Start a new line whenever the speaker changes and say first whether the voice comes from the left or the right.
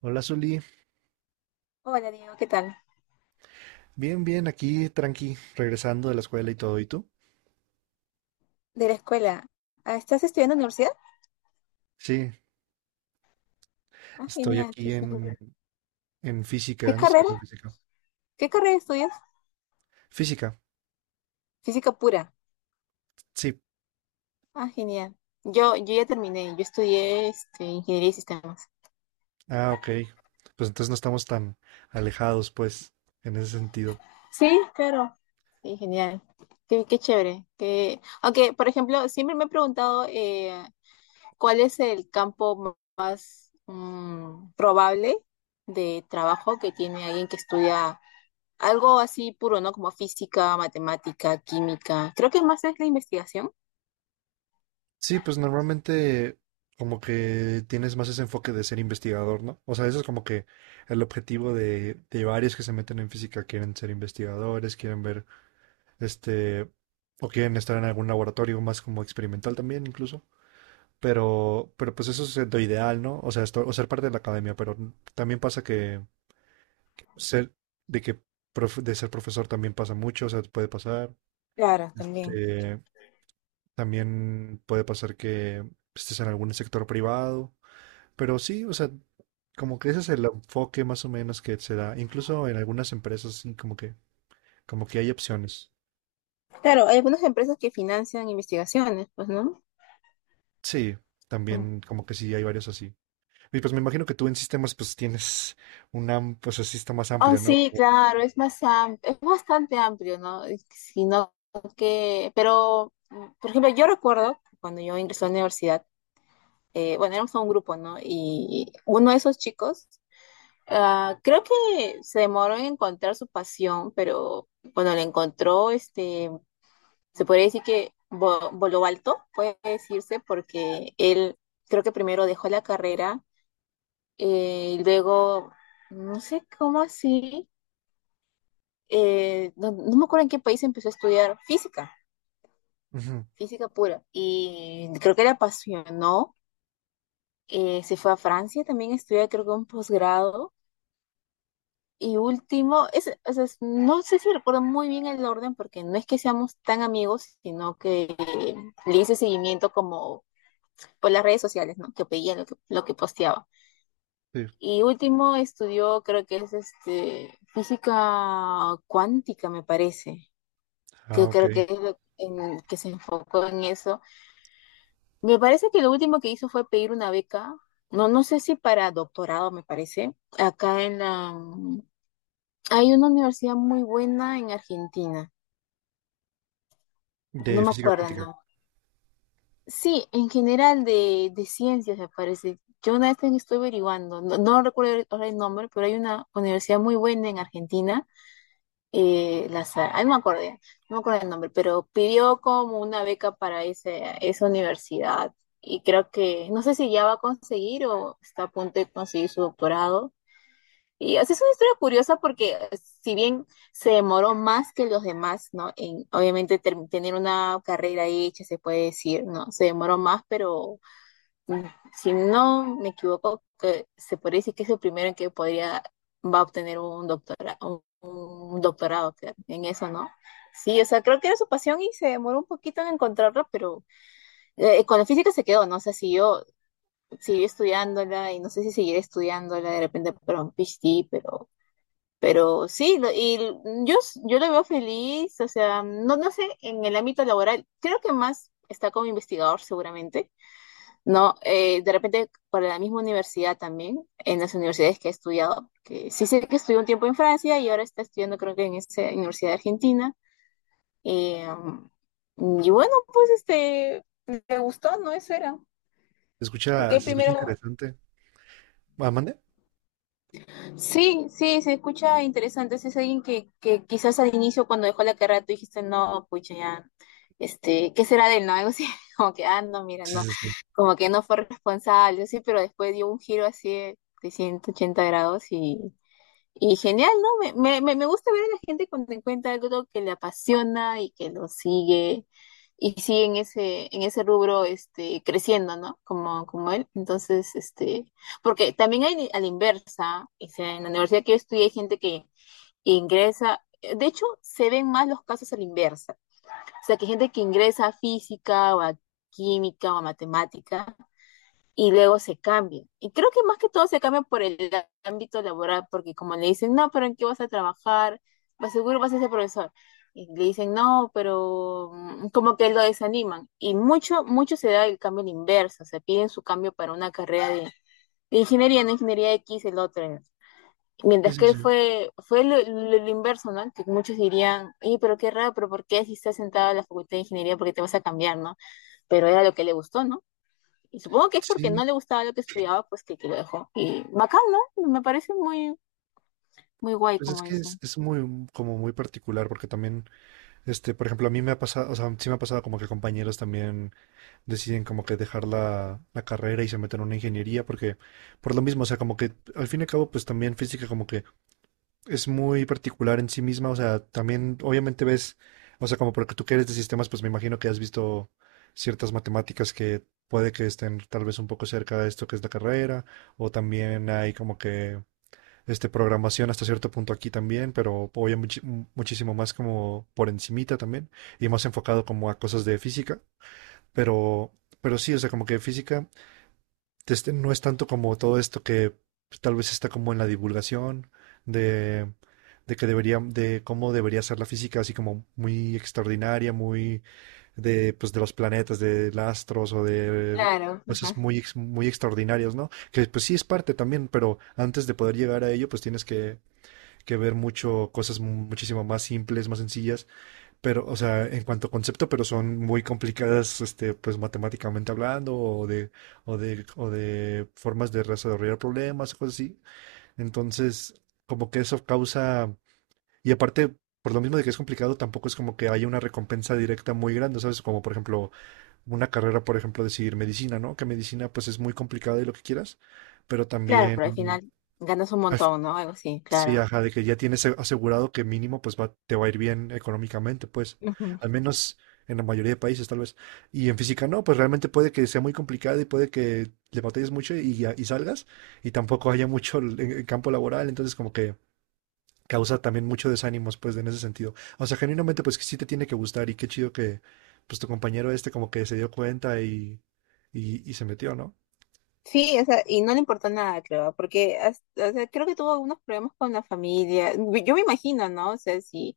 right: Hola, Zuli.
left: Hola, Diego, ¿qué tal?
right: Bien, bien, aquí, tranqui, regresando de la escuela y todo. ¿Y tú?
left: De la escuela. Ah, ¿estás estudiando en la universidad?
right: Sí,
left: Ah,
right: estoy
left: genial.
right: aquí
left: Chévere.
right: en
left: ¿Qué
right: física. ¿No estoy
left: carrera?
right: viendo física?
left: ¿Qué carrera estudias?
right: Física,
left: Física pura.
right: sí.
left: Ah, genial. Yo ya terminé. Yo estudié ingeniería y sistemas.
right: Ah, ok. Pues entonces no estamos tan alejados, pues, en ese sentido.
left: Sí, claro. Sí, genial. Qué chévere. Que Aunque, por ejemplo, siempre me he preguntado cuál es el campo más probable de trabajo que tiene alguien que estudia algo así puro, ¿no? Como física, matemática, química. Creo que más es la investigación.
right: Sí, pues normalmente como que tienes más ese enfoque de ser investigador, ¿no? O sea, eso es como que el objetivo de varios que se meten en física. Quieren ser investigadores, quieren ver, este, o quieren estar en algún laboratorio más como experimental también, incluso. Pero pues eso es lo ideal, ¿no? O sea, o ser parte de la academia, pero también pasa que ser, de que de ser profesor también pasa mucho, o sea, puede pasar.
left: Claro, también.
right: Este, también puede pasar que estés en algún sector privado, pero sí, o sea, como que ese es el enfoque más o menos que se da, incluso en algunas empresas, sí, como que hay opciones.
left: Claro, hay algunas empresas que financian investigaciones, pues, ¿no?
right: Sí,
left: Mm.
right: también como que sí hay varios así. Y pues me imagino que tú en sistemas pues tienes un pues así está más
left: Oh,
right: amplio, ¿no?
left: sí,
right: Como...
left: claro, es bastante amplio, ¿no? Sino que, pero, por ejemplo, yo recuerdo cuando yo ingresé a la universidad, bueno, éramos un grupo, ¿no? Y uno de esos chicos, creo que se demoró en encontrar su pasión, pero cuando la encontró, se podría decir que voló alto, puede decirse, porque él creo que primero dejó la carrera y luego, no sé cómo así, no me acuerdo en qué país empezó a estudiar física,
right: Ujú.
left: física pura, y creo que le apasionó, se fue a Francia también a estudiar creo que un posgrado. Y último, es, o sea, no sé si recuerdo muy bien el orden porque no es que seamos tan amigos, sino que le hice seguimiento como por las redes sociales, ¿no? Que pedía lo que posteaba.
right: Sí.
left: Y último estudió, creo que es física cuántica, me parece,
right: Ah,
left: que
right: ok.
left: creo que que se enfocó en eso. Me parece que lo último que hizo fue pedir una beca, no, no sé si para doctorado, me parece, acá en la... Hay una universidad muy buena en Argentina, no
right: De
left: me
right: física
left: acuerdo,
right: cuántica.
left: no. Sí, en general de ciencias me parece. Yo una vez también estoy averiguando, no, no recuerdo ahora el nombre, pero hay una universidad muy buena en Argentina, no me acuerdo, ya, no me acuerdo el nombre, pero pidió como una beca para esa universidad y creo que, no sé si ya va a conseguir o está a punto de conseguir su doctorado. Y así es una historia curiosa porque si bien se demoró más que los demás, ¿no? En, obviamente tener una carrera hecha, se puede decir, ¿no? Se demoró más, pero mm, si no me equivoco, que se podría decir que es el primero en que podría, va a obtener un doctorado creo, en eso, ¿no? Sí, o sea, creo que era su pasión y se demoró un poquito en encontrarla, pero con la física se quedó, ¿no? O sea, siguió, siguió estudiándola y no sé si seguiré estudiándola de repente para un PhD, pero sí, yo lo veo feliz, o sea, no, no sé, en el ámbito laboral, creo que más está como investigador seguramente, no, de repente para la misma universidad también, en las universidades que he estudiado, que sí sé que estudió un tiempo en Francia y ahora está estudiando creo que en esa Universidad de Argentina. Eh, y bueno, pues me gustó, ¿no? Eso era. Porque
right: Se escucha
left: primero
right: interesante. ¿Ah, mande?
left: sí, sí, se escucha interesante. Si es alguien que quizás al inicio cuando dejó la carrera tú dijiste, no, pucha, ya, ¿qué será de él? No, algo así, como que, ah, no, mira,
right: Sí,
left: no,
right: sí, sí.
left: como que no fue responsable, sí, pero después dio un giro así de 380 grados y genial, ¿no? Me gusta ver a la gente cuando encuentra algo que le apasiona y que lo sigue y sigue en en ese rubro creciendo, ¿no? Como, como él. Entonces, porque también hay a la inversa, o sea, en la universidad que yo estudié hay gente que ingresa, de hecho, se ven más los casos a la inversa. O sea, que gente que ingresa a física o a química o a matemática y luego se cambian. Y creo que más que todo se cambian por el ámbito laboral, porque como le dicen, no, pero ¿en qué vas a trabajar? Pues seguro vas a ser profesor. Y le dicen, no, pero como que lo desaniman. Y mucho, mucho se da el cambio al inverso, se piden su cambio para una carrera de ingeniería, no ingeniería X, el otro. ¿No?
right: Sí,
left: Mientras
right: sí,
left: que él
right: sí.
left: fue, fue lo inverso, ¿no? Que muchos dirían, oye, pero qué raro, pero ¿por qué si estás sentado en la facultad de ingeniería, por qué te vas a cambiar, ¿no? Pero era lo que le gustó, ¿no? Y supongo que es porque
right: Sí,
left: no le gustaba lo que estudiaba, pues que lo dejó. Y bacán, ¿no? Me parece muy, muy guay,
right: pues es
left: como
right: que
left: dicen.
right: es muy, como muy particular, porque también, por ejemplo, a mí me ha pasado, o sea, sí me ha pasado como que compañeros también deciden como que dejar la, la carrera y se meten a una ingeniería, porque por lo mismo, o sea, como que al fin y al cabo, pues también física como que es muy particular en sí misma, o sea, también obviamente ves, o sea, como porque tú que eres de sistemas, pues me imagino que has visto ciertas matemáticas que puede que estén tal vez un poco cerca de esto que es la carrera, o también hay como que este programación hasta cierto punto aquí también, pero obviamente muchísimo más como por encimita también, y más enfocado como a cosas de física, pero sí, o sea, como que física no es tanto como todo esto que pues, tal vez está como en la divulgación de, de que debería, de cómo debería ser la física, así como muy extraordinaria, muy de, pues, de los planetas, de los astros o de
left: Claro.
right: cosas
left: Ajá.
right: muy, muy extraordinarias, ¿no? Que pues sí es parte también, pero antes de poder llegar a ello, pues tienes que ver mucho, cosas muchísimo más simples, más sencillas pero, o sea, en cuanto a concepto, pero son muy complicadas, pues matemáticamente hablando, o de formas de resolver problemas, cosas así. Entonces, como que eso causa, y aparte, por lo mismo de que es complicado, tampoco es como que haya una recompensa directa muy grande, ¿sabes? Como por ejemplo, una carrera, por ejemplo, decidir medicina, ¿no? Que medicina, pues es muy complicada y lo que quieras, pero
left: Claro,
right: también
left: pero al final ganas un
right: al...
left: montón, ¿no? Algo así,
right: Sí,
left: claro.
right: ajá, de que ya tienes asegurado que mínimo pues va, te va a ir bien económicamente, pues,
left: Ujú.
right: al menos en la mayoría de países tal vez. Y en física no, pues realmente puede que sea muy complicado y puede que le batalles mucho y, y salgas y tampoco haya mucho el, en campo laboral, entonces como que causa también mucho desánimos pues en ese sentido. O sea, genuinamente pues que sí te tiene que gustar y qué chido que pues tu compañero este como que se dio cuenta y se metió, ¿no?
left: Sí, o sea, y no le importó nada, creo, porque hasta- o sea, creo que tuvo algunos problemas con la familia. Yo me imagino, ¿no? O sea,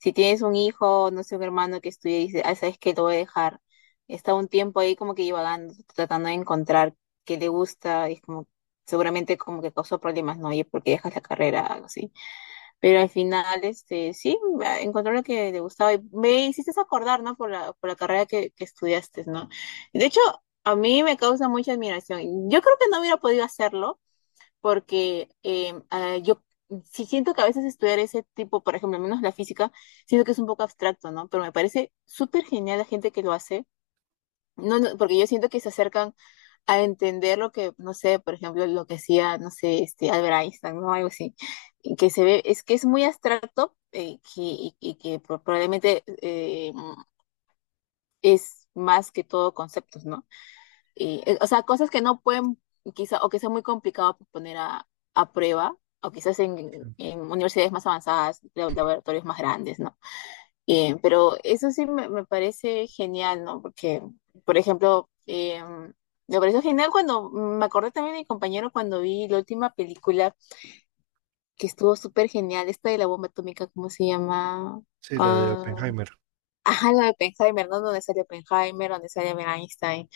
left: si tienes un hijo, no sé, un hermano que estudia y dice, ah, sabes que lo voy a dejar, está un tiempo ahí como que divagando, tratando de encontrar qué le gusta, y es como, seguramente como que causó problemas, ¿no? Oye, ¿por qué dejas la carrera? Algo así. Pero al final, sí, ah, encontró lo que le gustaba y me hiciste acordar, ¿no? Por por la carrera que estudiaste, ¿no? De hecho, a mí me causa mucha admiración. Yo creo que no hubiera podido hacerlo porque yo sí siento que a veces estudiar ese tipo, por ejemplo, al menos la física, siento que es un poco abstracto, ¿no? Pero me parece súper genial la gente que lo hace, no, no, porque yo siento que se acercan a entender lo que, no sé, por ejemplo, lo que hacía, no sé, Albert Einstein, ¿no? Algo así, y que se ve, es que es muy abstracto y que probablemente es más que todo conceptos, ¿no? Y, o sea, cosas que no pueden, quizá, o que sea muy complicado poner a prueba, o quizás en universidades más avanzadas, laboratorios más grandes, ¿no? Pero eso sí me parece genial, ¿no? Porque, por ejemplo, me pareció genial cuando, me acordé también de mi compañero cuando vi la última película que estuvo súper genial, esta de la bomba atómica, ¿cómo se llama?
right: Sí, la de
left: Ah,
right: Oppenheimer.
left: ajá, la de Oppenheimer, ¿no? Donde sale Oppenheimer, donde sale Einstein.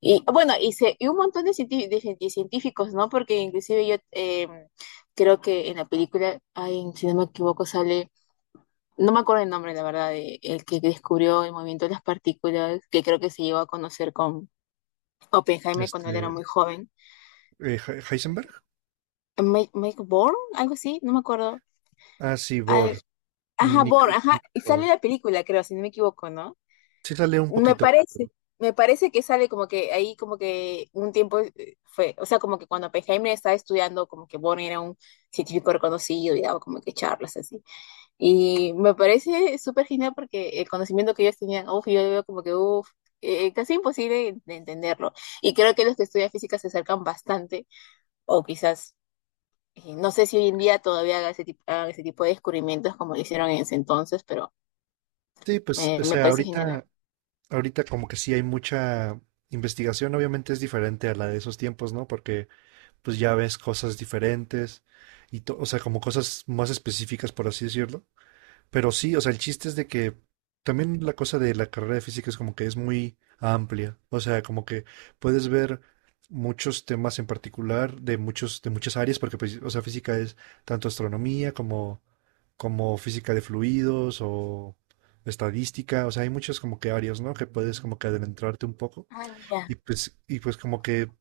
left: Y bueno, y un montón de científicos, ¿no? Porque inclusive yo creo que en la película, ay, si no me equivoco, sale, no me acuerdo el nombre, la verdad, el que descubrió el movimiento de las partículas, que creo que se llegó a conocer con Oppenheimer cuando
right: Este,
left: él era muy joven.
right: Heisenberg.
left: Mike Born, algo así, no me acuerdo.
right: Ah, sí,
left: Al-
right: Bohr.
left: ajá, Born,
right: Nickel,
left: ajá,
right: Nickel
left: y sale
right: por.
left: la película, creo, si no me equivoco, ¿no?
right: Sí sale un
left: Me
right: poquito. Me
left: parece, me parece que sale como que ahí como que un tiempo fue, o sea, como que cuando Oppenheimer estaba estudiando, como que Bonner era un científico reconocido y daba como que charlas así. Y me parece súper genial porque el conocimiento que ellos tenían, uff, yo veo como que, uff, casi imposible de entenderlo. Y creo que los que estudian física se acercan bastante, o quizás, no sé si hoy en día todavía hagan ese tipo de descubrimientos como lo hicieron en ese entonces, pero
right: sí, pues, o
left: me
right: sea,
left: parece genial.
right: ahorita, ahorita como que sí hay mucha investigación, obviamente es diferente a la de esos tiempos, ¿no? Porque pues ya ves cosas diferentes y, o sea, como cosas más específicas, por así decirlo. Pero sí, o sea, el chiste es de que también la cosa de la carrera de física es como que es muy amplia. O sea, como que puedes ver muchos temas en particular de muchos, de muchas áreas, porque pues, o sea, física es tanto astronomía como, como física de fluidos o estadística. O sea, hay muchas como que áreas, ¿no? Que puedes como que adentrarte un poco.
left: Ah, mira.
right: Y pues como que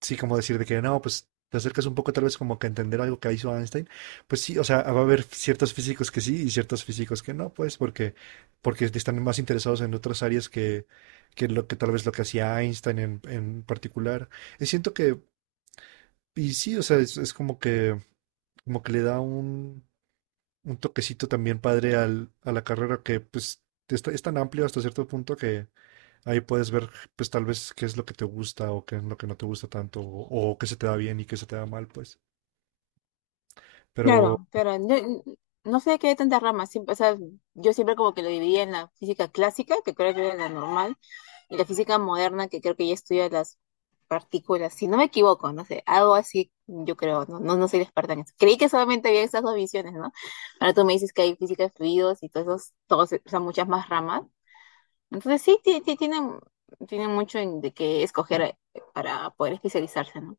right: sí, como decir de que no, pues te acercas un poco tal vez como que a entender algo que hizo Einstein, pues sí, o sea, va a haber ciertos físicos que sí y ciertos físicos que no, pues porque, porque están más interesados en otras áreas que lo que tal vez lo que hacía Einstein en particular. Y siento que, y sí, o sea, es como que le da un toquecito también padre al, a la carrera que pues es, es tan amplio hasta cierto punto que, ahí puedes ver, pues tal vez qué es lo que te gusta o qué es lo que no te gusta tanto o qué se te da bien y qué se te da mal, pues. Pero
left: Claro, claro. No, no sé qué hay tantas ramas. Siempre, o sea, yo siempre como que lo dividía en la física clásica, que creo que era la normal, y la física moderna, que creo que ya estudia las partículas. Si no me equivoco, no sé, algo así, yo creo, no, no, no soy la experta en eso. Creí que solamente había esas dos visiones, ¿no? Ahora tú me dices que hay física de fluidos y todos esos, todos, o sea, muchas más ramas. Entonces sí, tienen tiene mucho de qué escoger para poder especializarse, ¿no?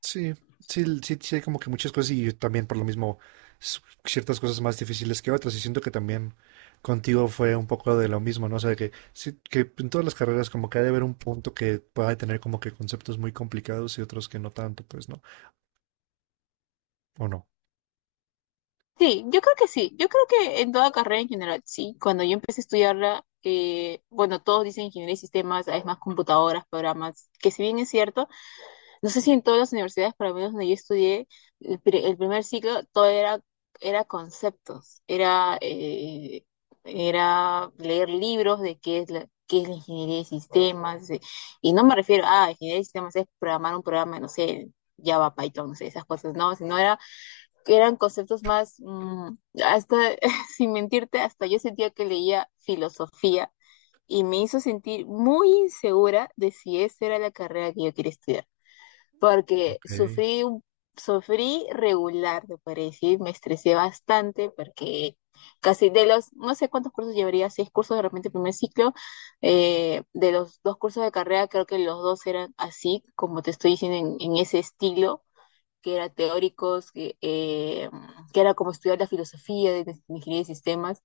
right: sí, sí, sí, sí hay como que muchas cosas y también por lo mismo s- ciertas cosas más difíciles que otras y siento que también contigo fue un poco de lo mismo, ¿no? O sea, que, sí, que en todas las carreras como que ha de haber un punto que pueda tener como que conceptos muy complicados y otros que no tanto, pues, ¿no? ¿O no?
left: Sí, yo creo que sí. Yo creo que en toda carrera en general, sí. Cuando yo empecé a estudiarla, bueno, todos dicen ingeniería y sistemas, es más computadoras, programas, que si bien es cierto, no sé si en todas las universidades, por lo menos donde yo estudié, el, el primer ciclo, todo era, era conceptos, era, era leer libros de qué es qué es la ingeniería de sistemas. Y no me refiero a ingeniería de sistemas es programar un programa, no sé, Java, Python, no sé, esas cosas, no, sino era eran conceptos más, hasta, sin mentirte, hasta yo sentía que leía filosofía y me hizo sentir muy insegura de si esa era la carrera que yo quería estudiar, porque
right: Ok.
left: sufrí regular, te podría decir, me estresé bastante porque casi de los, no sé cuántos cursos llevaría, 6 cursos de repente primer ciclo, de los dos cursos de carrera creo que los dos eran así, como te estoy diciendo, en ese estilo que eran teóricos, que era como estudiar la filosofía de ingeniería de sistemas,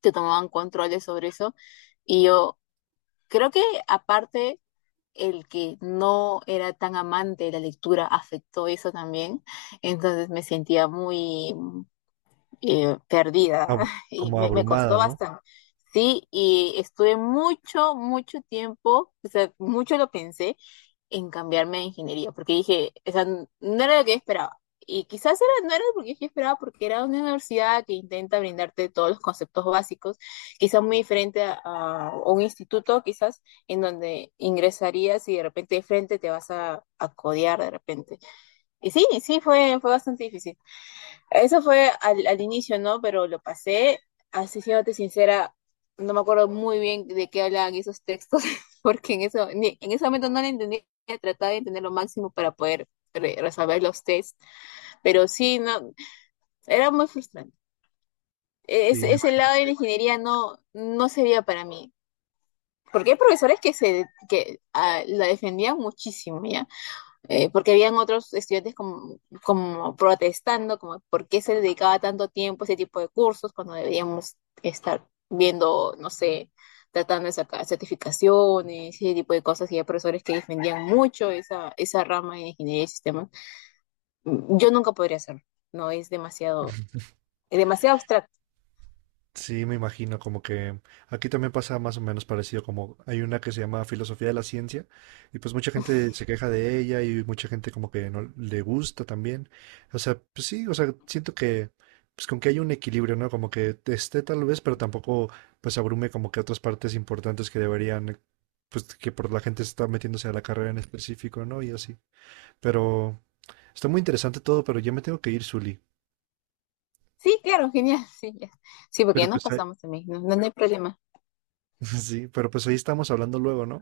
left: te tomaban controles sobre eso. Y yo creo que aparte el que no era tan amante de la lectura afectó eso también, entonces me sentía muy perdida
right: Ab-
left: y
right: Como
left: me
right: abrumada,
left: costó
right: ¿no?
left: bastante. Sí, y estuve mucho, mucho tiempo, o sea, mucho lo pensé en cambiarme a ingeniería, porque dije, o sea, no era lo que yo esperaba. Y quizás era, no era lo que yo esperaba, porque era una universidad que intenta brindarte todos los conceptos básicos, quizás muy diferente a un instituto, quizás en donde ingresarías y de repente de frente te vas a codear de repente. Y sí, sí, fue, fue bastante difícil. Eso fue al inicio, ¿no? Pero lo pasé, así siéndote sincera, no me acuerdo muy bien de qué hablaban esos textos, porque en eso, en ese momento no lo entendía, trataba de entender lo máximo para poder resolver los tests, pero sí, no, era muy frustrante.
right: Sí,
left: Ese
right: me
left: ese
right: imagino.
left: lado de la ingeniería no, no sería para mí, porque hay profesores que ah, la defendían muchísimo, ¿ya? Porque habían otros estudiantes como, como protestando, como por qué se dedicaba tanto tiempo a ese tipo de cursos cuando deberíamos estar viendo, no sé, tratando de sacar certificaciones, ese tipo de cosas, y hay profesores que defendían mucho esa rama en ingeniería de sistemas. Yo nunca podría hacerlo, no es demasiado, es demasiado abstracto.
right: Sí, me imagino, como que aquí también pasa más o menos parecido, como hay una que se llama Filosofía de la Ciencia, y pues mucha gente se queja de ella y mucha gente como que no le gusta también. O sea, pues sí, o sea, siento que pues con que hay un equilibrio, ¿no? Como que esté tal vez, pero tampoco pues abrume como que otras partes importantes que deberían, pues que por la gente está metiéndose a la carrera en específico, ¿no? Y así. Pero está muy interesante todo, pero ya me tengo que ir, Zuli.
left: Sí, claro, genial, sí, ya. Sí, porque ya
right: Pero
left: nos
right: pues ahí...
left: pasamos también, no, no no hay problema.
right: sí, pero pues ahí estamos hablando luego, ¿no?